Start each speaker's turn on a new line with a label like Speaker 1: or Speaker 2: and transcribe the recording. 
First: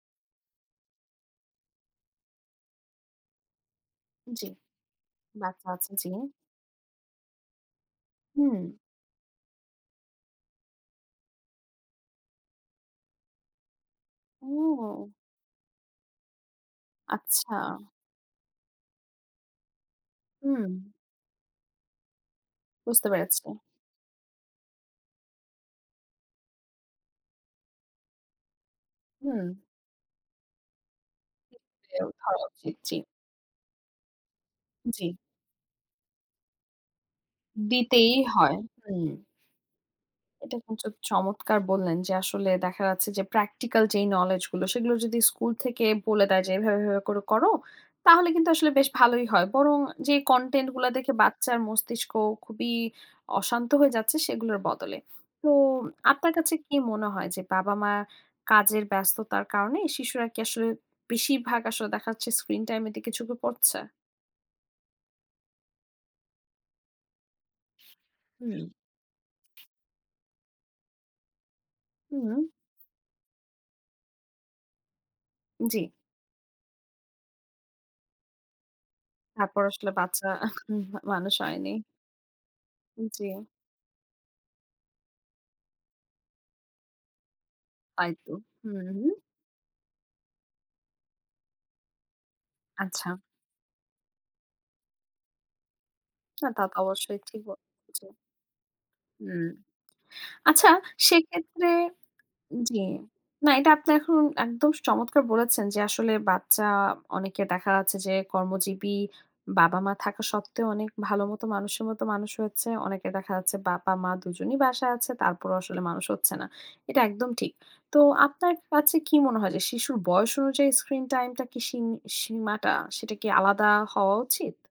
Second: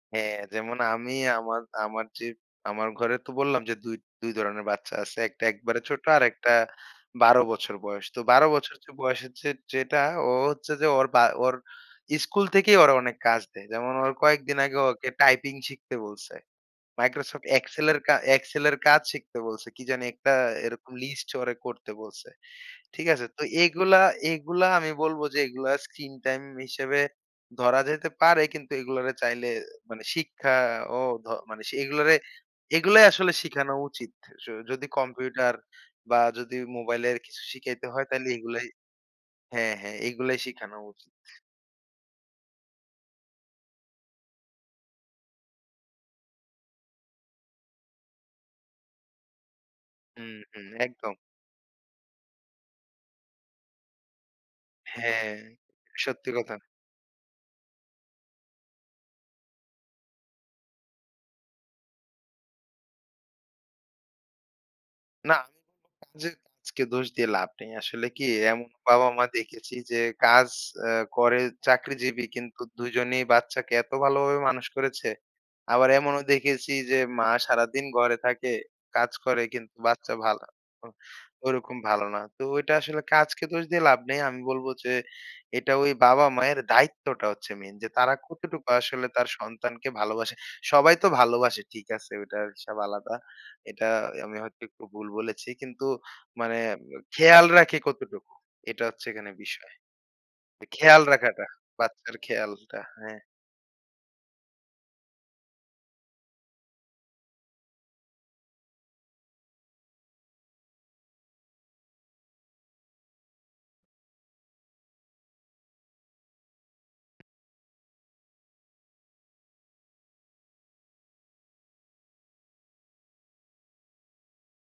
Speaker 1: হ্যাঁ, যেমন আমি আমার আমার যে, আমার ঘরে তো বললাম যে ২, ২
Speaker 2: জি।
Speaker 1: ধরনের বাচ্চা আছে। একটা
Speaker 2: বাচ্চা
Speaker 1: একেবারে
Speaker 2: আছে।
Speaker 1: ছোট,
Speaker 2: জি।
Speaker 1: আরেকটা ১২ বছর বয়স। তো ১২
Speaker 2: হুম।
Speaker 1: বছর য বয়স হচ্ছে যেটা, ও হচ্ছে যে ওর বা ওর ইস্কুল থেকেই ওর অনেক কাজ দেয়। যেমন ওর কয়েকদিন আগে, ওকে
Speaker 2: ও!
Speaker 1: টাইপিং শিখতে বলসে। Microsoft
Speaker 2: আচ্ছা।
Speaker 1: Excel এর কা Excel এর কাজ শিখতে বলসে। কি জানি? একটা
Speaker 2: হুম।
Speaker 1: এরকম লিস্ট ও করতে বলসে। ঠিক
Speaker 2: বুঝতে
Speaker 1: আসে?
Speaker 2: পেরেছি।
Speaker 1: তো এগুলা, এগুলা আমি বলব যে, এগুলা স্ক্রিন টাইম হিসেবে ধরা যেতে পারে। কিন্তু এগলারে চাইলে
Speaker 2: হুম।
Speaker 1: মানে শিক্ষা ও ধ মানে
Speaker 2: এও
Speaker 1: এগুলোরে,
Speaker 2: ধরা উচিৎ। জি।
Speaker 1: এগুলোই আসলে শিখানো উচিত। আস যদি
Speaker 2: জি।
Speaker 1: কম্পিউটার বা যদি মোবাইলের কিছু শিখাইতে হয়,
Speaker 2: দিতেই
Speaker 1: তাহলে
Speaker 2: হয়।
Speaker 1: এগুলো
Speaker 2: হুম।
Speaker 1: হ্যাঁ হ্যাঁ, এগুলো
Speaker 2: এটা
Speaker 1: শিখানো
Speaker 2: কিন্তু
Speaker 1: উচিত।
Speaker 2: চমৎকার বললেন যে, আসলে দেখা যাচ্ছে যে প্র্যাকটিক্যাল যে নোলেজ গুলো, সেগুলো যদি স্কুল থেকে বলে দেয় যে, "এভাবে, এভাবে করে করো।" তাহলে কিন্তু আসলে বেশ ভালোই হয়। বরং যে
Speaker 1: হুম, হুম,
Speaker 2: কনটেন্ট গুলা দেখে
Speaker 1: একদম।
Speaker 2: বাচ্চার মস্তিষ্ক খুবই অশান্ত হয়ে যাচ্ছে, সেগুলোর বদলে।
Speaker 1: হ্যাঁ।
Speaker 2: তো
Speaker 1: সত্যি
Speaker 2: আপনার কাছে
Speaker 1: কথা।
Speaker 2: কি মনে হয় যে, বাবা-মা কাজের ব্যস্ততার কারণে, শিশুরা কি আসলে বেশিরভাগ, আসলে দেখাচ্ছে স্ক্রিন টাইম এর দিকে ঝুঁকে পড়ছে?
Speaker 1: না। [unintelligible] যদি আজকে দোষ দিয়ে লাভ নেই। আসলে কি? এমন
Speaker 2: হুম।
Speaker 1: বাবা-মা দেখেছি যে কাজ আ করে, চাকরিজীবী।
Speaker 2: হুম।
Speaker 1: কিন্তু ২ জনেই বাচ্চাকে এত ভালোভাবে মানুষ করেছে। আবার
Speaker 2: জি।
Speaker 1: এমনও দেখেছি যে, মা সারাদিন ঘরে থাকে, কাজ করে
Speaker 2: তারপর
Speaker 1: কিন্তু,
Speaker 2: আসলে
Speaker 1: বাচ্চা
Speaker 2: বাচ্চা
Speaker 1: ভালো
Speaker 2: আহ হুম,
Speaker 1: অ
Speaker 2: মানুষ হয়নি।
Speaker 1: ওরকম ভালো না। তো ওইটা আসলে
Speaker 2: উম
Speaker 1: কাজকে
Speaker 2: জি।
Speaker 1: দোষ দিয়ে লাভ নেই। আমি বলব যে, এটা ওই বাবা-মায়ের দায়িত্বটা হচ্ছে মেইন যে, তারা
Speaker 2: তাইতো।
Speaker 1: কতটুকু
Speaker 2: হুম,
Speaker 1: আসলে
Speaker 2: হুম।
Speaker 1: তার সন্তানকে ভালোবাসে। সবাই তো ভালোবাসে, ঠিক আছে, ওটার হিসাব আলাদা,
Speaker 2: আচ্ছা।
Speaker 1: এটা আমি হয়তো একটু ভুল বলেছি। কিন্তু
Speaker 2: না
Speaker 1: মানে
Speaker 2: তা তো
Speaker 1: এব
Speaker 2: অবশ্যই। ঠিক
Speaker 1: খেয়াল রাখে
Speaker 2: বলেছেন।
Speaker 1: কতটুকু, এটা হচ্ছে এখানে
Speaker 2: হুম,
Speaker 1: বিষয়।
Speaker 2: আচ্ছা।
Speaker 1: খেয়াল রাখাটা,
Speaker 2: সেক্ষেত্রে
Speaker 1: বাচ্চার খেয়ালটা
Speaker 2: জি।
Speaker 1: হ্যাঁ।
Speaker 2: না, এটা আপনি এখন একদম চমৎকার বলেছেন যে আসলে বাচ্চা, অনেকে দেখা যাচ্ছে যে কর্মজীবী, বাবা-মা থাকা সত্ত্বেও অনেক ভালো মত মানুষের মত মানুষ হচ্ছে। অনেকে দেখা যাচ্ছে বাবা-মা দু জনই বাসায় আছে। তারপরেও আসলে মানুষ হচ্ছে না, এটা একদম ঠিক। তো আপনার কাছে কি মনে হয় যে, শিশুর বয়স অনুযায়ী স্ক্রিন টাইম টা কি সিন সিমাটা, সেটা কি আলাদা হওয়া উচিত?